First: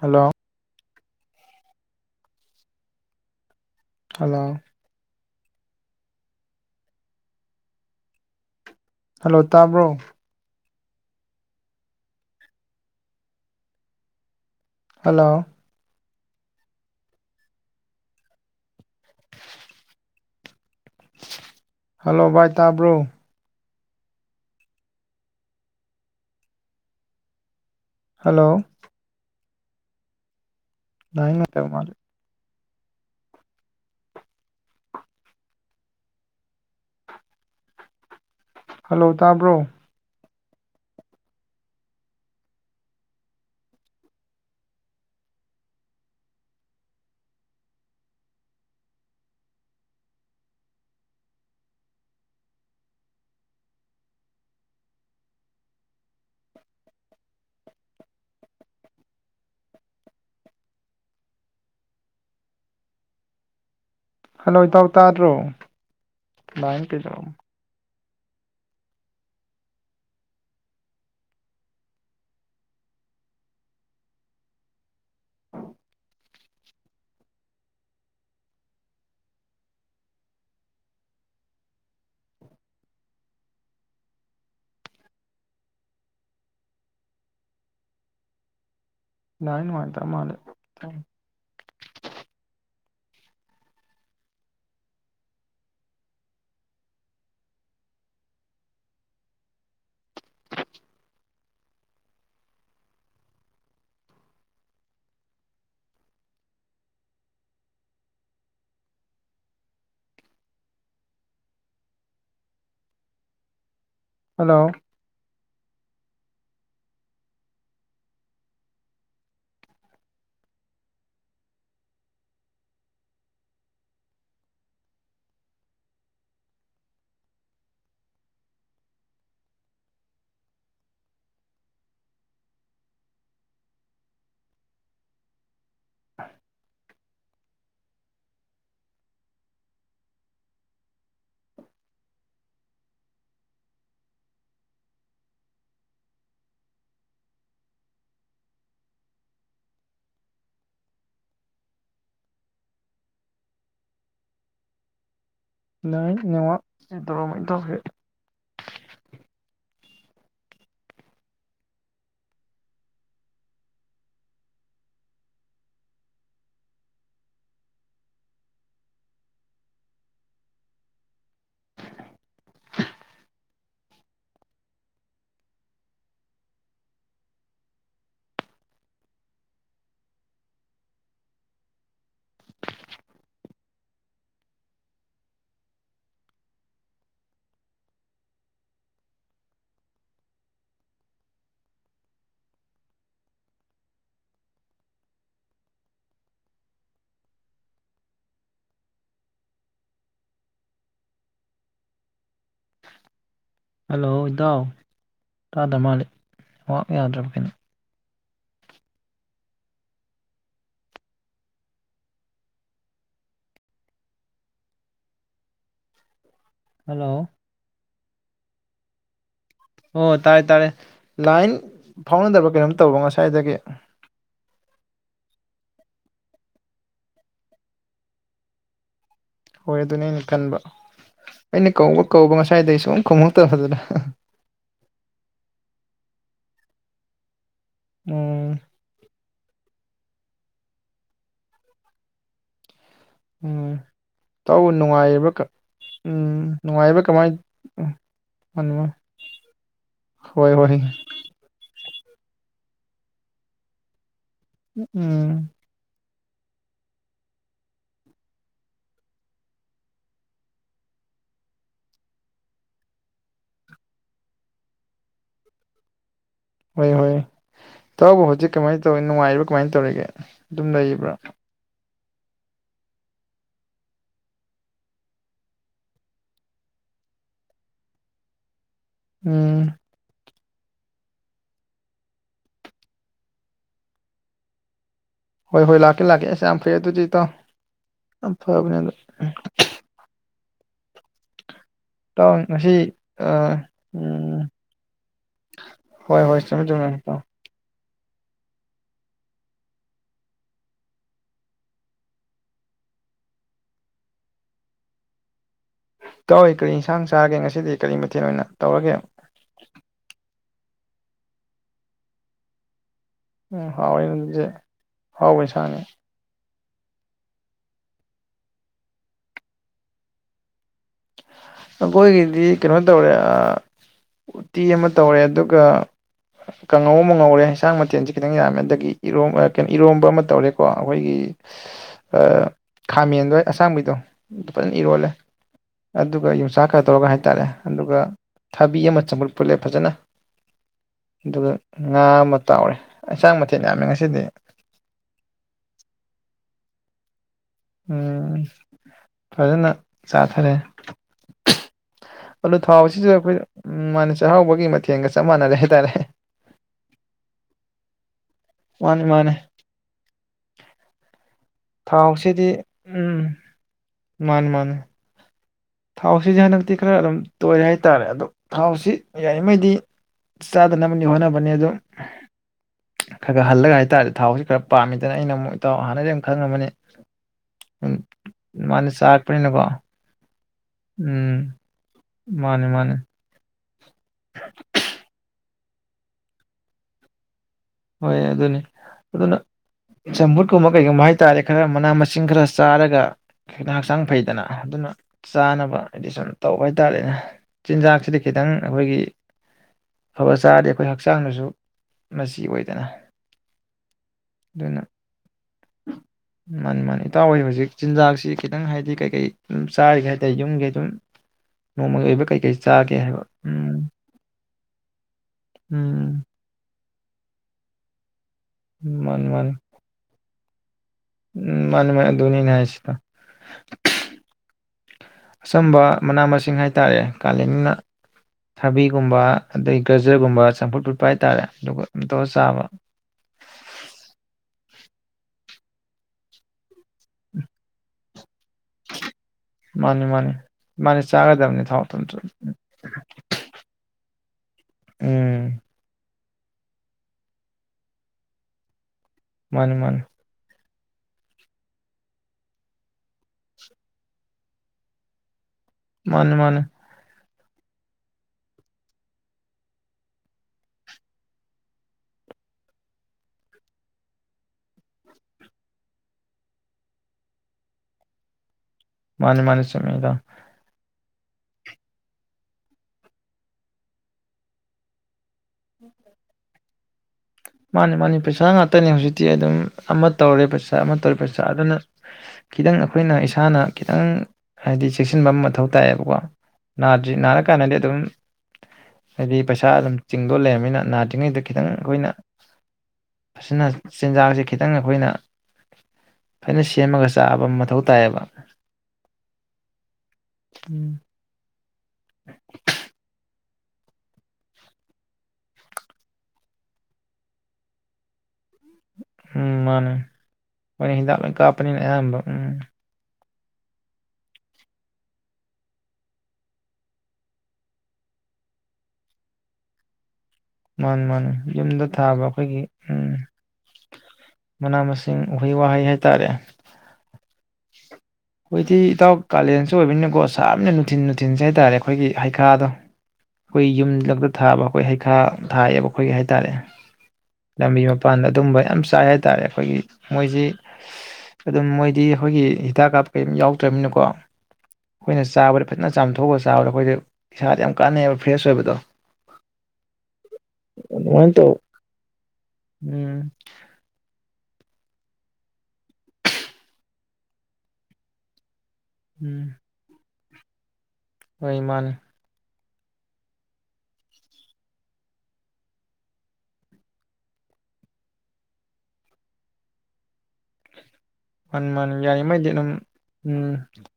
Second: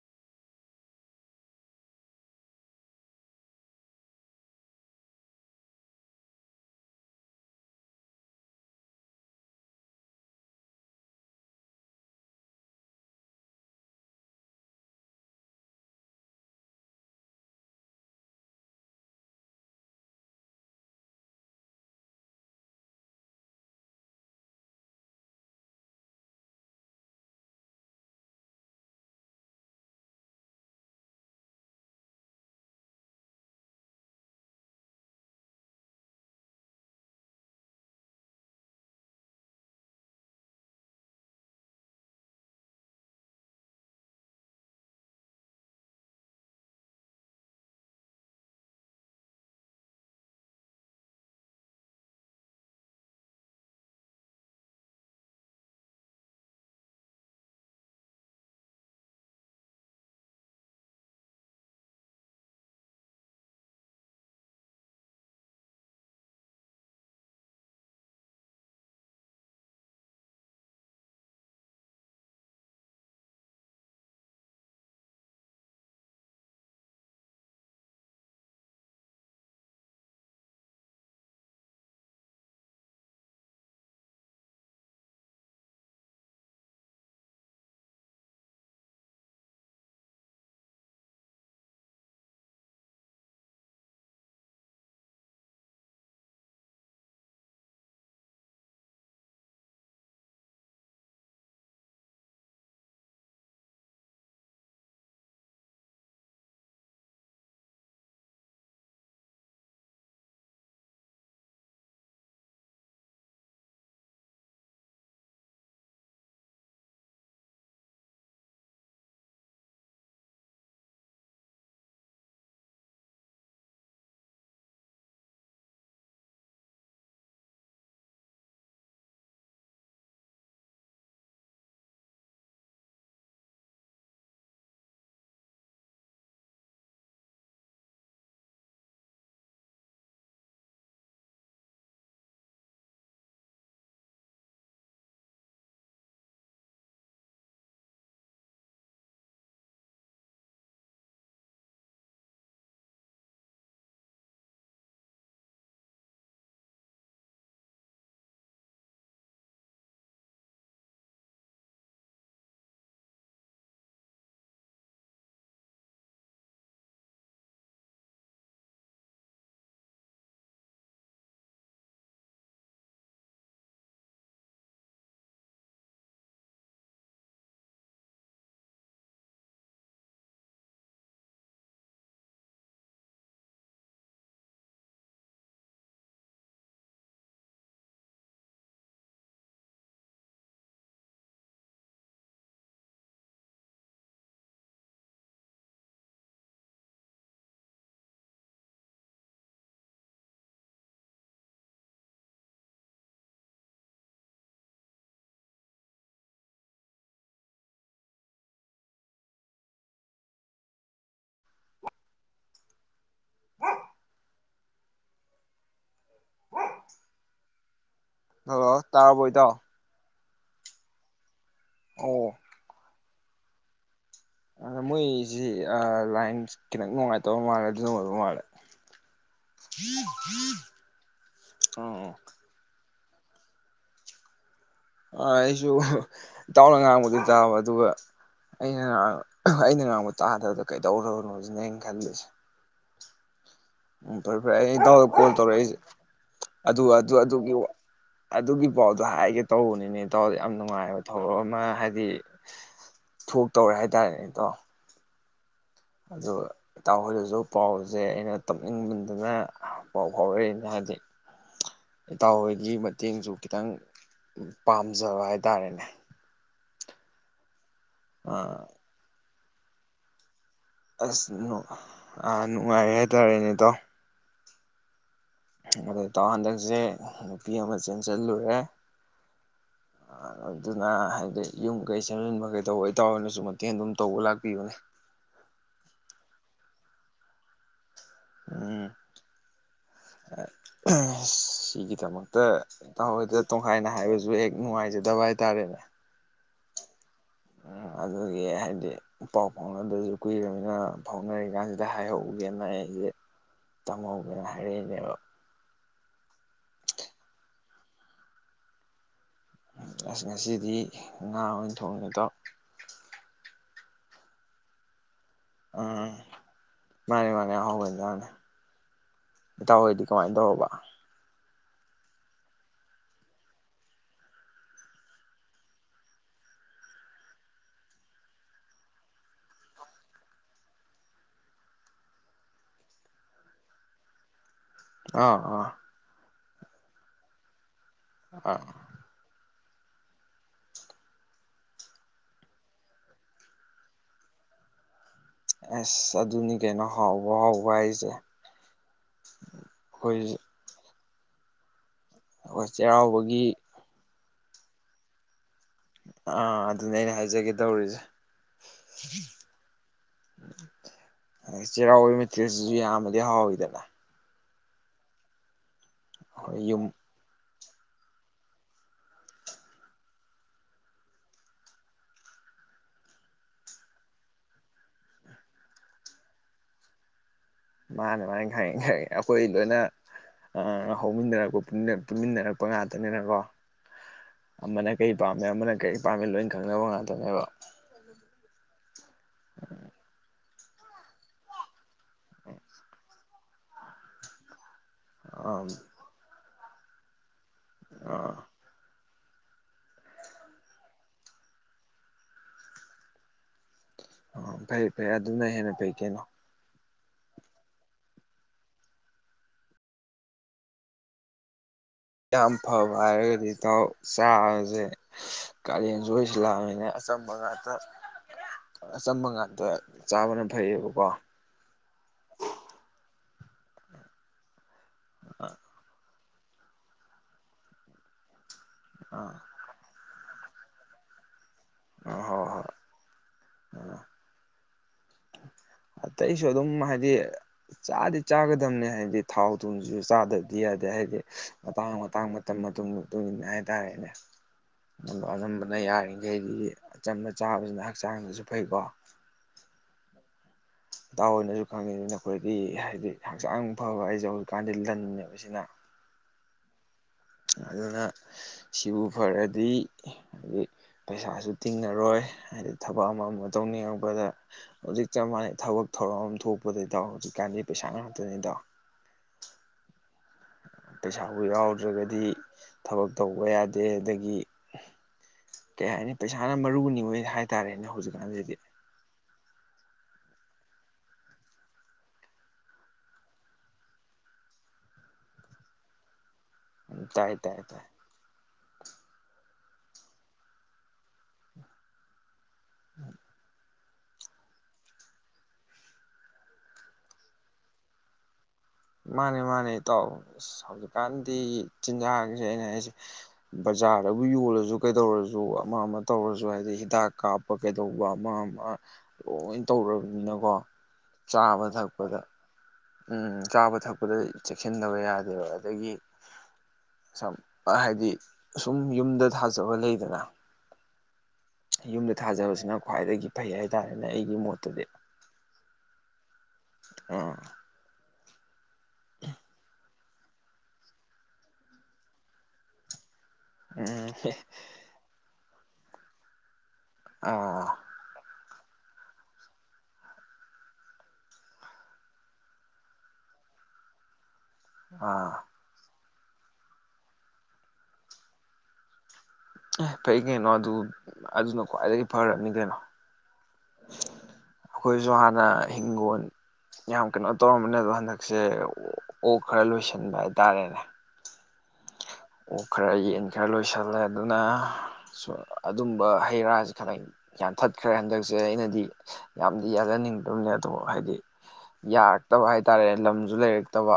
Hello hello hello ꯇꯥꯕ꯭ꯔꯣ hello hello ꯚꯏ ꯇꯥꯕ꯭ꯔꯣ ꯍꯦꯜꯂꯣ ꯂꯏꯅꯦꯠꯇ ꯃ ꯃꯥꯔ ꯍꯜꯂꯣ ꯇꯥꯕ꯭ꯔꯣ ꯍꯜꯂꯣ ꯏꯇꯥꯎ ꯇꯥꯗ꯭ꯔꯣ ꯀ ꯂꯏꯟ ꯃꯥꯥꯏꯇꯔ ꯃꯥꯅꯦ ꯍꯂꯣ ꯂꯩꯃꯛ ꯇꯔ ꯇꯧꯒꯦ ꯍꯜꯂꯣ ꯏꯗꯥꯎ ꯔꯥꯗ ꯃꯥꯜꯂꯤ ꯑ ꯌꯥꯗ꯭ꯔꯕ ꯀꯩꯅꯣ ꯍꯦꯜꯂꯣ ꯍꯜꯂꯣ ꯇꯥꯕꯣꯏꯗꯥꯎ ꯑꯣ ꯇꯥꯔꯦ ꯇꯥꯔꯦ ꯂꯥꯏꯟ ꯑꯣ ꯐꯥꯎꯅꯗꯕ ꯀꯩꯅꯣꯝ ꯇꯧꯕ ꯉꯁꯥꯏ ꯁꯥꯏꯏꯗꯒꯤ ꯑꯗ ꯃꯣꯏꯁꯤ ꯂꯥꯏꯟ ꯈꯤꯇꯪ ꯅꯨꯡꯉꯥꯏꯇꯕ ꯃꯥꯜꯂꯦ ꯑꯗꯨ ꯅꯨꯡꯉꯥꯏꯕ ꯃꯥꯜꯂꯦ ꯍꯣꯏ ꯑꯗꯨꯅꯦ ꯑꯩꯅ ꯈꯟꯕ ꯑꯩꯅ ꯀꯧꯕ ꯑꯣ ꯀꯧꯕ ꯉꯁꯥꯏꯗꯒꯤꯩ ꯁꯨꯝ ꯀꯃ ꯇ ꯍꯧꯖꯤꯅ ꯑ ꯑꯩꯁꯨ ꯆꯥꯎ ꯆꯕ ꯑꯗꯨꯒ ꯎꯝ ꯑꯩꯅ ꯉ ꯑꯩꯅ ꯉ ꯨ ꯇꯥꯗꯗ ꯀꯩꯗꯧꯔꯨꯔꯅꯣꯖꯤꯅꯦꯩꯅ ꯈꯜꯂꯤꯁꯦ ꯎꯝ ꯎꯝ ꯐꯔꯦ ꯐꯔꯦ ꯏꯇꯥꯎꯕꯨ ꯑꯩ ꯏꯇꯥꯎꯗ ꯅꯨꯡꯉꯥꯏꯔꯤꯕ꯭ꯔꯥ ꯀꯣꯜ ꯀꯃꯥꯏ ꯇꯧꯔꯛꯏꯁꯦ ꯎꯝ ꯅꯨꯡꯉꯥꯏꯕ ꯀꯃꯥꯏ ꯑꯗꯨꯒꯤ ꯑꯗꯨꯒꯤ ꯃꯥꯅꯤ ꯃꯥꯅꯤ ꯄꯥꯎꯗꯣ ꯍꯥꯏꯒꯦ ꯇꯧꯕꯅꯤꯅꯦ ꯏꯇꯥꯎꯗ ꯌꯥꯝ ꯍꯣꯏ ꯍꯣꯏ ꯅꯨꯡꯉꯥꯏꯕ ꯊꯧꯔ ꯑꯃ ꯍꯥꯏꯗꯤ ꯊꯣꯛꯇꯧꯔꯦ ꯍꯥꯏꯇꯥꯔꯅꯦ ꯎꯝ ꯑꯗꯨ ꯏꯇꯥꯎꯍꯣꯏꯗꯁꯨ ꯄꯥꯎꯁꯦ ꯑꯩꯅ ꯇꯞꯅꯤꯡꯃꯟꯗꯨꯅ ꯄꯥꯎ ꯐꯥꯎꯔꯛꯏꯅꯦ ꯍꯥꯏꯕꯗꯤ ꯏꯇꯥꯎ ꯍꯣꯏꯒꯤ ꯃꯇꯦꯡꯁꯨ ꯈꯤꯇꯪ ꯄꯥꯝꯖꯕ ꯍꯥꯏꯇꯥꯥꯔꯦꯅꯦ ꯍꯣꯏ ꯍꯣꯏ ꯇꯧꯕꯕꯨ ꯍꯧꯖꯤꯛ ꯀꯃꯥꯏꯅ ꯇꯧꯋꯤ ꯅꯨꯡꯉꯥꯏꯔꯤꯕ ꯀꯃꯥꯏꯅ ꯇꯧꯔꯤꯒꯦ ꯑꯗꯨꯝ ꯂꯩꯔꯤꯕ꯭ꯔꯥ ꯑꯁ ꯅꯣ ꯑꯥ ꯅꯨꯡꯉꯥꯏꯔꯦ ꯍꯥꯏꯇꯥꯔꯦꯅꯦꯗꯣ ꯑꯗꯨ ꯇꯥꯎ ꯍꯟꯗꯛꯁꯦ ꯅꯨꯄꯤ ꯑꯃ ꯆꯦꯟꯁꯤꯜꯂꯨꯔꯦ ꯎꯝ ꯑꯗꯨꯅ ꯍꯥꯏꯗꯤ ꯌꯨꯝ ꯀꯩ ꯁꯦꯝꯖꯤꯟꯕ ꯀꯩ ꯇꯧꯕꯩ ꯇꯥꯔꯅꯁꯨ ꯃꯇꯦꯡ ꯑꯗꯨꯝ ꯇꯧꯕ ꯂꯥꯛꯄꯤꯕꯅꯦ ꯍꯣꯏ ꯍꯣꯏ ꯂꯥꯛꯀꯦ ꯂꯥꯛꯀꯦ ꯑꯁ ꯌꯥꯝ ꯐꯩ ꯑꯗꯨꯗꯤꯇꯣ ꯑꯐꯕꯅꯦꯗ ꯎꯝ ꯁꯤꯒꯤꯗꯃꯛꯇ ꯉꯁꯤ ꯇꯍꯣꯏꯗ ꯑꯥ ꯇꯣꯡꯈꯥꯏꯅ ꯍꯥꯏꯕꯁꯨ ꯎꯝ ꯍꯦꯛ ꯅꯨꯡꯉꯥꯏꯖꯗꯕ ꯍꯥꯏꯇꯥꯔꯦꯅꯦ ꯆ ꯆꯧꯅꯣ ꯎꯝ ꯑꯗꯨꯒꯤ ꯍꯥꯏꯗꯤ ꯄꯥꯎ ꯐꯥꯎꯅꯗ꯭ꯔꯁꯨ ꯀꯨꯏꯔꯕꯅꯤꯅ ꯐꯥꯎꯅꯔꯤ ꯀꯥꯟꯁꯤꯗ ꯍꯥꯏꯍꯧꯒꯦꯅ ꯑꯩꯁꯦ ꯇꯝꯍꯧꯒꯦꯅ ꯍꯥꯏꯔꯛꯏꯅꯦꯕ ꯀꯧꯏ ꯀꯔꯤ ꯌꯦꯟꯁꯥꯡ ꯆꯥꯒꯦ ꯉꯁꯤꯗꯤ ꯀꯔꯤ ꯃꯊꯦꯜ ꯑꯣꯏꯅ ꯇꯧꯔꯒꯦ ꯑꯁ ꯉꯁꯤꯗꯤ ꯉꯥ ꯑꯣꯏꯅ ꯊꯣꯡꯅꯤꯠꯇꯣ ꯍꯅꯁꯦ ꯍꯥꯎꯩꯁꯅꯦ ꯎꯝ ꯃꯥꯅꯦ ꯃꯥꯅꯦꯍꯥꯎꯕꯅꯤ ꯏꯇꯥꯎ ꯍꯣꯏꯗꯤ ꯀꯃꯥꯏꯅ ꯇꯧꯔꯕ ꯑꯩꯈꯣꯏꯒꯤꯗꯤ ꯀꯩꯅꯣ ꯇꯧꯔꯦ ꯎꯇꯤ ꯑꯃ ꯇꯧꯔꯦ ꯑꯗꯨꯒ ꯀꯥꯡꯉꯧ ꯑꯃ ꯉꯧꯔꯦ ꯑꯦꯟꯁꯥꯡ ꯃꯊꯦꯜꯁꯦ ꯈꯤꯇꯪ ꯌꯥꯝꯃꯦ ꯑꯗꯒꯤ ꯏ ꯀꯩꯅꯣ ꯏꯔꯣꯝꯕ ꯑꯃ ꯇꯧꯔꯦꯀꯣ ꯑꯩꯈꯣꯏꯒꯤ ꯈꯥꯃꯦꯟꯗꯣ ꯑꯁꯥꯡꯕꯤꯗꯣ ꯐꯅ ꯏꯔꯣꯜꯂꯦ ꯑꯥ ꯑꯥ ꯑꯗꯨꯒ ꯌꯣꯡꯁꯥꯛ ꯈꯔ ꯇꯧꯔꯒ ꯍꯥꯏꯇꯥꯔꯦ ꯑꯗꯨꯒ ꯑꯥ ꯊꯕꯤ ꯑꯃ ꯆꯃꯠ ꯄꯨꯂꯦꯞ ꯐꯖꯅ ꯑꯗꯨꯒ ꯉꯥ ꯑꯃ ꯇꯥꯎꯔꯦ ꯑꯦꯟꯁꯥꯡ ꯃꯊꯦꯜ ꯌꯥꯝꯃꯦ ꯉꯁꯤꯗꯤ ꯑꯦꯁ ꯑꯗꯨꯅꯤ ꯀꯩꯅꯣ ꯍꯥꯎ ꯎꯝ ꯐꯖꯅ ꯑꯩꯈꯣꯏ ꯆꯥꯊꯔꯦ ꯍꯜꯂꯣ ꯊꯥꯎꯁꯤ ꯑꯩꯈꯣꯏ ꯎ ꯆꯩꯔꯥꯎꯕꯒꯤ ꯃ ꯆꯩꯔꯍꯥꯎꯒꯤꯊꯦꯡꯒ ꯆꯞ ꯃꯥꯟꯅꯔꯦ ꯍꯥꯏꯇꯥꯔꯦ ꯑꯥ ꯑꯗꯨꯅꯦ ꯑꯩꯅ ꯍꯥꯏꯖꯒꯦ ꯇꯧꯔꯤꯁꯦ ꯃꯥꯅꯦ ꯃꯥꯅꯦ ꯆꯩꯔꯥꯎꯕ ꯊꯥꯎꯁꯤꯗꯤ ꯃꯦꯇ꯭ꯔꯦꯁꯤꯁꯨ ꯌꯥꯝꯃꯗꯤ ꯍꯥꯎꯋꯤꯗꯅ ꯎ ꯊꯥꯎꯁꯤꯗꯤ ꯑꯩꯈꯣꯏ ꯍꯟꯗꯛꯇꯤ ꯌꯨꯝ ꯈꯔ ꯑꯗꯨꯝ ꯇꯣꯏꯔꯦ ꯍꯥꯏꯇꯥꯥꯔꯦ ꯑꯗꯣ ꯊꯥꯎꯁꯤ ꯌꯥꯔꯤꯉꯩꯗꯤ ꯆꯥꯗꯅꯕꯅꯤ ꯍꯣꯠꯅꯕꯅꯤ ꯑꯗꯨꯝ ꯈꯔ ꯈꯔ ꯍꯜꯂꯒ ꯍꯥꯏꯇꯥꯥꯔꯦꯗꯤ ꯊꯥꯎꯁꯤ ꯈꯔ ꯄꯥꯝꯃꯤꯗꯅ ꯑꯩꯅ ꯑꯃꯨꯛ ꯏꯇꯥꯎ ꯍꯥꯟꯅꯗꯒꯤ ꯈꯪꯉꯝꯃꯅꯤ ꯃꯥꯅꯦ ꯃꯥꯅꯤ ꯈꯥꯏꯉꯦ ꯃꯥꯅ ꯈꯥꯏꯉꯦ ꯑꯩꯈꯣꯏ ꯆꯥꯔꯛꯄꯅꯤꯅꯀꯣ ꯂꯣꯏꯅ ꯎꯝ ꯍꯧꯃꯤꯟꯅꯔꯛꯄ ꯄꯨꯟꯃꯤꯟꯅꯔꯛꯄ ꯃꯥꯅꯦ ꯃꯥꯅꯦ ꯉꯥꯛꯇꯅꯤꯅꯔꯣ ꯑꯃꯅ ꯀꯔꯤ ꯄꯥꯝꯃꯦ ꯑꯃꯅ ꯀꯔꯤ ꯄꯥꯝꯃꯦ ꯂꯣꯏ ꯈꯪꯅꯕ ꯉꯥꯛꯇꯅꯦꯕ ꯍꯣꯏ ꯑꯗꯨꯅꯤ ꯑꯗꯨꯅ ꯆꯝꯐꯨꯠꯀꯨꯝꯕ ꯀꯩꯒꯨꯝꯕ ꯍꯥꯏꯇꯥꯔꯦ ꯈꯔ ꯃꯅꯥ ꯃꯁꯤꯡ ꯁꯤꯡ ꯈꯔ ꯆꯥꯔꯒ ꯍꯛꯆꯥꯡ ꯐꯩꯗꯅ ꯑꯗꯨꯅ ꯑꯥ ꯆꯥꯅꯕ ꯍꯥꯏꯗꯤ ꯁꯨꯝ ꯇꯧꯕ ꯍꯥꯏꯇꯥꯔꯦꯅꯦ ꯆꯤꯟꯖꯥꯛꯁꯤꯗꯤ ꯈꯤꯇꯪ ꯑꯩꯈꯣꯏꯒꯤ ꯑꯐꯕ ꯆꯥꯔꯗꯤ ꯑꯩꯈꯣꯏ ꯍꯛꯆꯥꯡꯗꯁꯨ ꯃꯆꯤ ꯑꯣꯏ ꯗꯅ ꯑ ꯐꯩ ꯐꯩ ꯑꯗꯨꯅ ꯍꯦꯟꯅ ꯐꯩ ꯀꯩꯅꯣ ꯑꯇꯥꯎ ꯍꯣꯏ ꯍꯧꯖꯤꯛ ꯆꯤꯟꯖꯥꯛꯁꯤ ꯈꯤꯇꯪ ꯍꯥꯏꯗꯤ ꯀꯩꯀꯩ ꯆꯥꯔꯤꯒꯦ ꯍꯥꯏꯇꯥꯔꯦ ꯌꯨꯝꯒꯤ ꯑꯗꯨꯝ ꯅꯣꯡꯃꯒꯤ ꯑꯣꯏꯕ ꯌꯥꯝ ꯀꯩꯀꯩ ꯐꯕ ꯆꯥꯒꯦ ꯍꯥꯏꯕ ꯍꯥꯏꯔꯒꯗꯤ ꯎꯝ ꯏꯇꯥꯎ ꯆꯥꯕꯁꯦ ꯎꯝ ꯀꯥꯂꯦꯟꯁꯨ ꯑꯣꯏꯁꯤꯜꯂꯥꯛꯑꯕꯅꯤꯅ ꯑꯆꯝꯕ ꯉꯥꯛꯇ ꯑꯆꯝꯕ ꯃꯥꯅꯤ ꯃꯥꯅꯤ ꯉꯥꯛꯇ ꯆꯥꯕꯅ ꯐꯩꯌꯦꯕ ꯎꯝ ꯃꯥꯟꯅꯤ ꯃꯥꯟꯅꯤ ꯑꯗꯨꯅꯤ ꯑꯩꯅ ꯍꯥꯏꯁꯦ ꯏꯇꯥꯎ ꯑꯥ ꯑꯆꯝꯕ ꯃꯅꯥ ꯃꯁꯤꯡ ꯁꯤꯡ ꯍꯥꯏꯇꯥꯔꯦ ꯀꯥꯂꯦꯟꯅꯤꯅ ꯊꯕꯤꯒꯨꯝꯕ ꯑꯥ ꯑꯗꯒꯤ ꯒꯖꯔꯒꯨꯝꯕ ꯆꯝꯐꯨꯠ ꯐꯨꯠꯄ ꯍꯥꯏꯇꯥꯔꯦ ꯑꯗꯨꯒ ꯁꯨꯝ ꯑꯥ ꯇꯧꯔ ꯍꯣꯏ ꯆꯥꯕ ꯍꯣꯏ ꯑꯥ ꯑꯇꯩꯁꯨ ꯑꯗꯨꯝ ꯍꯥꯏ ꯗꯤ ꯆꯥꯗꯤ ꯆꯥꯒꯗꯝꯕꯅꯦ ꯍꯥꯏꯗꯤ ꯊꯥꯎ ꯊꯨꯝꯁꯤꯁꯨ ꯃꯥꯅꯤ ꯃꯥꯅꯤ ꯆꯥꯗꯕꯗꯤ ꯌꯥꯗꯦ ꯃꯥꯅꯤ ꯍꯥꯏꯗꯤ ꯆꯥꯒꯗꯕꯅꯤ ꯊꯥꯎ ꯃꯇꯥꯡ ꯊꯨꯝ ꯊꯨꯝ ꯃꯇꯥꯡ ꯃꯇꯝ ꯃꯇꯝ ꯃꯇꯨꯡ ꯏꯟꯅ ꯍꯥꯏꯇꯥꯔꯦꯅꯦ ꯑꯗꯨꯝ ꯎꯝ ꯑꯅꯝꯕꯅ ꯌꯥꯔꯤꯒꯩ ꯑꯗꯤ ꯆꯝꯅ ꯆꯥꯕꯁꯤꯅ ꯍꯛꯆꯥꯡꯗꯁꯨ ꯐꯩꯀꯣ ꯃꯥꯅꯤ ꯃꯥꯅꯤ ꯏꯇꯥꯎ ꯍꯣꯏꯅꯁꯨ ꯈꯪꯉꯤ ꯑꯗꯨꯅ ꯑꯩꯈꯣꯏꯒꯤ ꯍꯥꯏꯗꯤ ꯍꯛꯆꯥꯡ ꯐꯕ ꯑꯩꯁꯦ ꯍꯧꯖꯤꯛꯀꯥꯟꯗꯤ ꯂꯟꯅꯦꯕ ꯁꯤꯅ ꯃꯥꯅꯤ ꯃꯥꯅꯤ ꯑꯗꯨꯅ ꯁꯤꯕꯨ ꯐꯔꯗꯤ ꯍꯥꯏꯗꯤ ꯄꯩꯁꯥꯁꯨ ꯇꯤꯡꯉꯔꯣꯏ ꯍꯥꯏꯗꯤ ꯊꯕꯛ ꯑꯃ ꯑꯃ ꯇꯧꯅꯤꯡꯉꯛꯄꯗ ꯍꯧꯖꯤꯛ ꯆꯞ ꯃꯥꯟꯅꯩ ꯊꯕꯛ ꯊꯧꯔꯝ ꯑꯃ ꯊꯣꯛꯄꯗ ꯍꯧꯖꯤꯛꯀꯥꯟꯗꯤ ꯄꯩꯁꯥ ꯉꯥꯛꯇꯅꯤ ꯏꯇꯥꯎ ꯃꯥꯅꯤ ꯃꯥꯅꯤ ꯆꯨꯝꯃꯤ ꯏꯇꯥꯎ ꯄꯩꯁꯥꯕꯨ ꯌꯥꯎꯗ꯭ꯔꯒꯗꯤ ꯊꯕꯛ ꯇꯧꯕ ꯌꯥꯗꯦ ꯑꯗꯒꯤ ꯀꯩ ꯍꯥꯏꯅꯤ ꯄꯩꯁꯥꯅ ꯃꯔꯨꯅꯤ ꯃꯦ ꯃꯥꯅꯤ ꯃꯥꯅꯤ ꯄꯩꯁꯥ ꯉꯥꯛꯇꯅꯦ ꯍꯧꯖꯤꯛ ꯇꯤ ꯑꯗꯨꯝ ꯑꯃ ꯇꯧꯔꯦ ꯄꯩꯁꯥ ꯑꯃ ꯇꯧꯔꯦ ꯄꯩꯁꯥ ꯑꯗꯨꯅ ꯈꯤꯇꯪ ꯑꯩꯈꯣꯏꯅ ꯏꯁꯥꯅ ꯈꯤꯇꯪ ꯍꯥꯏꯗꯤ ꯆꯦꯛꯁꯤꯟꯕ ꯑꯃ ꯃꯊꯧ ꯇꯥꯏꯌꯦꯕꯀꯣ ꯅꯥꯗ꯭ꯔꯤ ꯇꯥꯏ ꯅꯥꯔ ꯇꯥꯏ ꯀꯥꯟꯗꯤ ꯇꯥꯏ ꯑꯗꯨꯝ ꯍꯥꯏꯗꯤ ꯄꯩꯁꯥ ꯑꯗꯨꯝ ꯇꯤꯡꯗꯧ ꯂꯩꯔꯕꯅꯤꯅ ꯅꯥꯗ꯭ꯔꯤꯉꯩꯗ ꯈꯤꯇꯪ ꯑꯩꯈꯣꯏꯅ ꯐꯁꯅ ꯆꯤꯟꯖꯥꯛꯁꯦ ꯈꯤꯇꯪ ꯑꯩꯈꯣꯏꯅ ꯐꯖꯅ ꯁꯦꯝꯃꯒ ꯆꯥꯕ ꯑꯃ ꯃꯊꯧ ꯇꯥꯏꯌꯦꯕ ꯃꯥꯅꯦ ꯃꯥꯅꯦ ꯏꯇꯥꯎ ꯎꯝ ꯍꯧꯖꯤꯛꯀꯥꯟꯗꯤ ꯆꯤꯟꯖꯥꯛꯁꯦ ꯑꯩꯅ ꯑꯩꯁꯦ ꯕꯖꯥꯔꯗꯕꯨ ꯌꯣꯜꯂꯁꯨ ꯀꯩꯗꯧꯔꯁꯨ ꯑꯃ ꯑꯃ ꯇꯧꯔꯁꯨ ꯍꯥꯏꯗꯤ ꯍꯤꯗꯥꯛ ꯀꯥꯞꯄ ꯀꯩꯗꯧꯕ ꯑꯃ ꯑꯃ ꯂꯣꯏ ꯎꯝ ꯃꯥꯅꯦ ꯇꯧꯔꯕꯅꯤꯅꯀꯣ ꯑꯩꯈꯣꯏꯅ ꯍꯤꯗꯥꯛ ꯂꯣꯏ ꯆꯥꯕ ꯀꯥꯞꯄꯅꯤꯅ ꯑꯌꯥꯝꯕ ꯊꯛꯄꯗ ꯎꯝ ꯎꯝ ꯆꯥꯕ ꯊꯛꯄꯗ ꯆꯦꯛꯁꯤꯟꯗꯕ ꯌꯥꯗꯦꯕ ꯑꯗꯒꯤ ꯁꯝ ꯍꯥꯏꯗꯤ ꯁꯨꯝ ꯌꯨꯝꯗ ꯊꯥꯖꯕ ꯂꯩꯗꯅ ꯃꯥꯅꯤ ꯃꯥꯅꯦ ꯌꯨꯝꯗ ꯊꯥꯕ ꯑꯈꯣꯏꯒꯤ ꯊꯥꯖꯕꯁꯤꯅ ꯎꯝ ꯈ꯭ꯋꯥꯏꯗꯒꯤ ꯐꯩ ꯍꯥꯏꯇꯥꯔꯦꯅꯦ ꯑꯩꯒꯤ ꯃꯅꯥ ꯃꯣꯠꯇꯗꯤ ꯃꯁꯤꯡ ꯎꯍꯩ ꯋꯥꯍꯩ ꯍꯥꯏ ꯇꯥꯔꯦ ꯑꯣ ꯈꯣꯏꯗꯤ ꯏꯇꯥꯎ ꯀꯥꯂꯦꯟꯁꯨ ꯑꯣꯏꯕꯅꯤ ꯀꯣ ꯁꯥꯅ ꯅꯨꯡꯊꯤꯟ ꯅꯨꯡꯊꯤꯟꯁꯦ ꯍꯥꯏꯇꯥꯔꯦ ꯑꯈꯣꯏꯒꯤ ꯍꯩꯈꯥꯗꯣ ꯑꯈꯣꯏ ꯎꯝ ꯌꯨꯝꯂꯛꯇ ꯊꯥꯕ ꯑꯩꯈꯣꯏ ꯍꯩꯈꯥ ꯊꯥꯏꯌꯦꯕ ꯑꯈꯣꯏꯒꯤ ꯍꯥꯏꯇꯥꯔꯦ ꯑꯥ ꯂꯝꯕꯤ ꯃꯄꯥꯟꯗ ꯑꯗꯨꯝꯕ ꯌꯥꯝ ꯆꯥꯏ ꯍꯥꯏꯇꯥꯔꯦ ꯑꯩꯈꯣꯏꯒꯤ ꯃꯣꯏꯁꯤ ꯑꯗꯨꯝ ꯃꯣꯏꯗꯤ ꯑꯩꯥꯈꯣꯏꯒꯤ ꯍꯤꯗꯥꯛ ꯀꯥꯞ ꯀꯩꯝ ꯌꯥꯎꯗ꯭ꯔꯃꯤꯅꯀꯣ ꯍꯣꯏꯅꯦ ꯑꯥ ꯆꯥꯕꯔ ꯐ ꯆꯥꯝꯊꯣꯛꯑ ꯆꯥꯕꯗ ꯑꯈꯣꯏꯁꯦ ꯏꯁꯥꯗ ꯌꯥꯝ ꯀꯥꯟꯅꯩꯕ ꯐ꯭ꯔꯦꯁ ꯑꯣꯏꯕꯗꯣ ꯑꯦ ꯐꯩ ꯀꯩꯅꯣ ꯑꯗꯨ ꯑꯗꯨꯃꯥꯏꯅ ꯇꯧ ꯑꯗꯨꯅ ꯈ꯭ꯋꯥꯏꯗꯒꯤ ꯐꯔꯕꯅꯤ ꯀꯩꯅꯣ ꯎꯝ ꯑꯈꯣꯏꯁꯨ ꯍꯥꯟꯅ ꯍꯤꯡꯒꯣꯜ ꯌꯥꯝ ꯀꯩꯅꯣ ꯇꯧꯔꯝꯕꯅꯦ ꯑꯗꯣ ꯍꯟꯗꯛꯁꯦ ꯑꯣꯛ ꯎꯝ ꯈꯔ ꯂꯣꯏꯁꯟ ꯇꯥꯔꯦꯅꯦ ꯍꯣꯏ ꯃꯥꯅꯦ ꯑꯣꯛ ꯈꯔ ꯌꯦꯟ ꯈꯔ ꯂꯣꯏꯁꯜꯂꯦ ꯑꯗꯨꯅ ꯑꯗꯨꯝꯕ ꯍꯩ ꯔꯥꯁꯦ ꯈꯔ ꯌꯥꯟꯊꯠꯈ꯭ꯔꯦ ꯍꯟꯗꯛꯁꯦ ꯑꯩꯅꯗꯤ ꯌꯥꯝꯗꯤ ꯌꯥꯟꯍꯟꯅꯤꯡꯗꯕꯅꯦ ꯑꯗꯨꯕꯨ ꯍꯥꯏꯗꯤ ꯃꯥꯅꯤ ꯃꯥꯅꯤ ꯌꯥꯔꯛꯇꯕ ꯌꯥꯔꯤꯉꯩꯗꯤ ꯑꯗꯨꯝ ꯍꯥꯏꯇꯥꯔꯦꯅꯦ ꯂꯝꯁꯨ ꯎꯝ ꯂꯩꯔꯛꯇꯕ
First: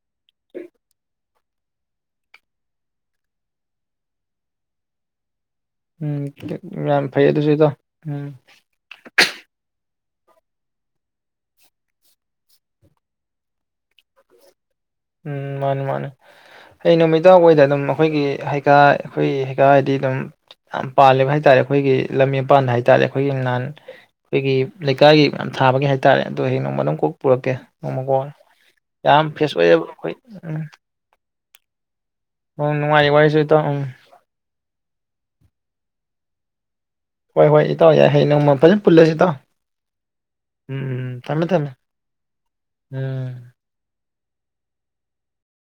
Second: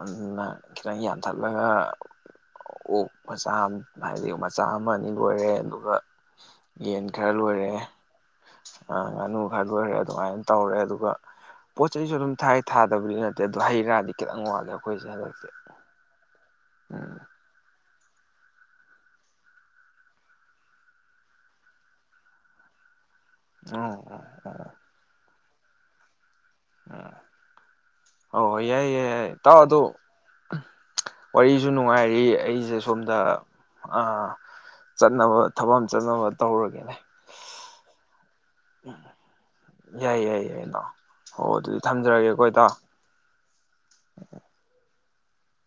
ꯑꯗꯨꯅ ꯈꯤꯇꯪ ꯌꯥꯟꯊꯠꯂꯒ ꯑꯣꯛ ꯃꯆꯥ ꯍꯥꯏꯕꯗꯤ ꯃꯆꯥ ꯑꯃ ꯑꯅꯤ ꯂꯣꯏꯔꯦ ꯑꯗꯨꯒ ꯎꯝ ꯌꯥꯝ ꯐꯩꯌꯦ ꯑꯗꯨꯁꯨ ꯏꯇꯥꯎ ꯎꯝ ꯑ ꯉꯥꯅꯨ ꯈꯔ ꯂꯣꯏꯔꯦ ꯑꯗꯨꯃꯥꯏꯅ ꯇꯧꯔꯦ ꯑꯗꯨꯒ ꯄꯣꯠ ꯆꯩꯁꯨ ꯑꯗꯨꯝ ꯊꯥꯏ ꯊꯥꯗꯕꯗꯤ ꯅꯠꯇꯦ ꯑꯗꯣ ꯍꯩ ꯔꯥꯗꯤ ꯈꯤꯇꯪ ꯋꯥꯠꯂꯦ ꯑꯩꯈꯣꯏꯁꯦ ꯎꯝ ꯍꯟꯗꯛꯇꯤ ꯃꯥꯅꯤ ꯃꯥꯅꯦ ꯑꯩ ꯎꯝ ꯅꯨꯃꯤꯗꯥꯡꯋꯥꯏꯗ ꯑꯗꯨꯝ ꯑꯩꯈꯣꯏꯒꯤ ꯍꯩꯈꯥ ꯑꯈꯣꯏ ꯍꯩꯈꯥ ꯍꯥꯏꯗꯤ ꯑꯗꯨꯝ ꯌꯥꯝ ꯄꯥꯜꯂꯤꯕ ꯍꯥꯏꯇꯥꯥꯔꯦ ꯑꯈꯣꯏꯒꯤ ꯂꯝꯕꯤ ꯃꯄꯥꯟ ꯍꯥꯏꯇꯥꯥꯔꯦ ꯑꯈꯣꯏꯒꯤ ꯅꯍꯥꯟ ꯎꯝ ꯎꯝ ꯑꯩꯈꯣꯏꯒꯤ ꯂꯩꯀꯥꯏꯒꯤ ꯌꯥꯝ ꯊꯥꯕꯒꯤ ꯍꯥꯏꯇꯥꯔꯦ ꯑꯗꯣ ꯍꯌꯦꯡ ꯅꯣꯡꯃ ꯑꯗꯨꯝ ꯀꯣꯛ ꯎꯝ ꯄꯨꯔꯛꯀꯦ ꯅꯣꯡꯃ ꯀꯣꯡ ꯍꯣꯏ ꯍꯣꯏ ꯌꯥꯏ ꯌꯥꯏ ꯌꯥꯝ ꯌꯥꯏ ꯐ꯭ꯔꯦꯁ ꯑꯣꯏꯌꯦꯕ ꯍꯣꯏ ꯑ ꯋꯥꯔꯤꯖꯨꯅꯨ ꯉꯥꯏꯔꯤ ꯑꯩꯖꯦ ꯁꯣꯝꯗ ꯏꯇꯥꯎ ꯎꯝ ꯑ ꯆꯠꯅꯕ ꯊꯕꯛ ꯑꯝ ꯆꯠꯅꯕ ꯇꯧꯔꯒꯦꯅꯦ꯫ ꯍꯣꯏ ꯍꯣꯏ ꯏꯇꯥꯎ ꯌꯥꯏ꯫ ꯍꯌꯦꯡ ꯅꯣꯡꯃ ꯐꯖ ꯄꯨꯜꯂꯖꯤ ꯏꯇꯥꯎ ꯌꯥꯏ ꯌꯥꯏ ꯌꯥꯏ ꯎꯝ ꯏꯅꯥꯎ ꯎꯝ ꯍꯣ ꯊꯝꯃꯦ ꯊꯝꯃꯦ ꯑꯗꯨꯗꯤ ꯊꯝꯖꯔꯒꯦꯀꯣ ꯏꯇꯥꯎ ꯎꯝ꯫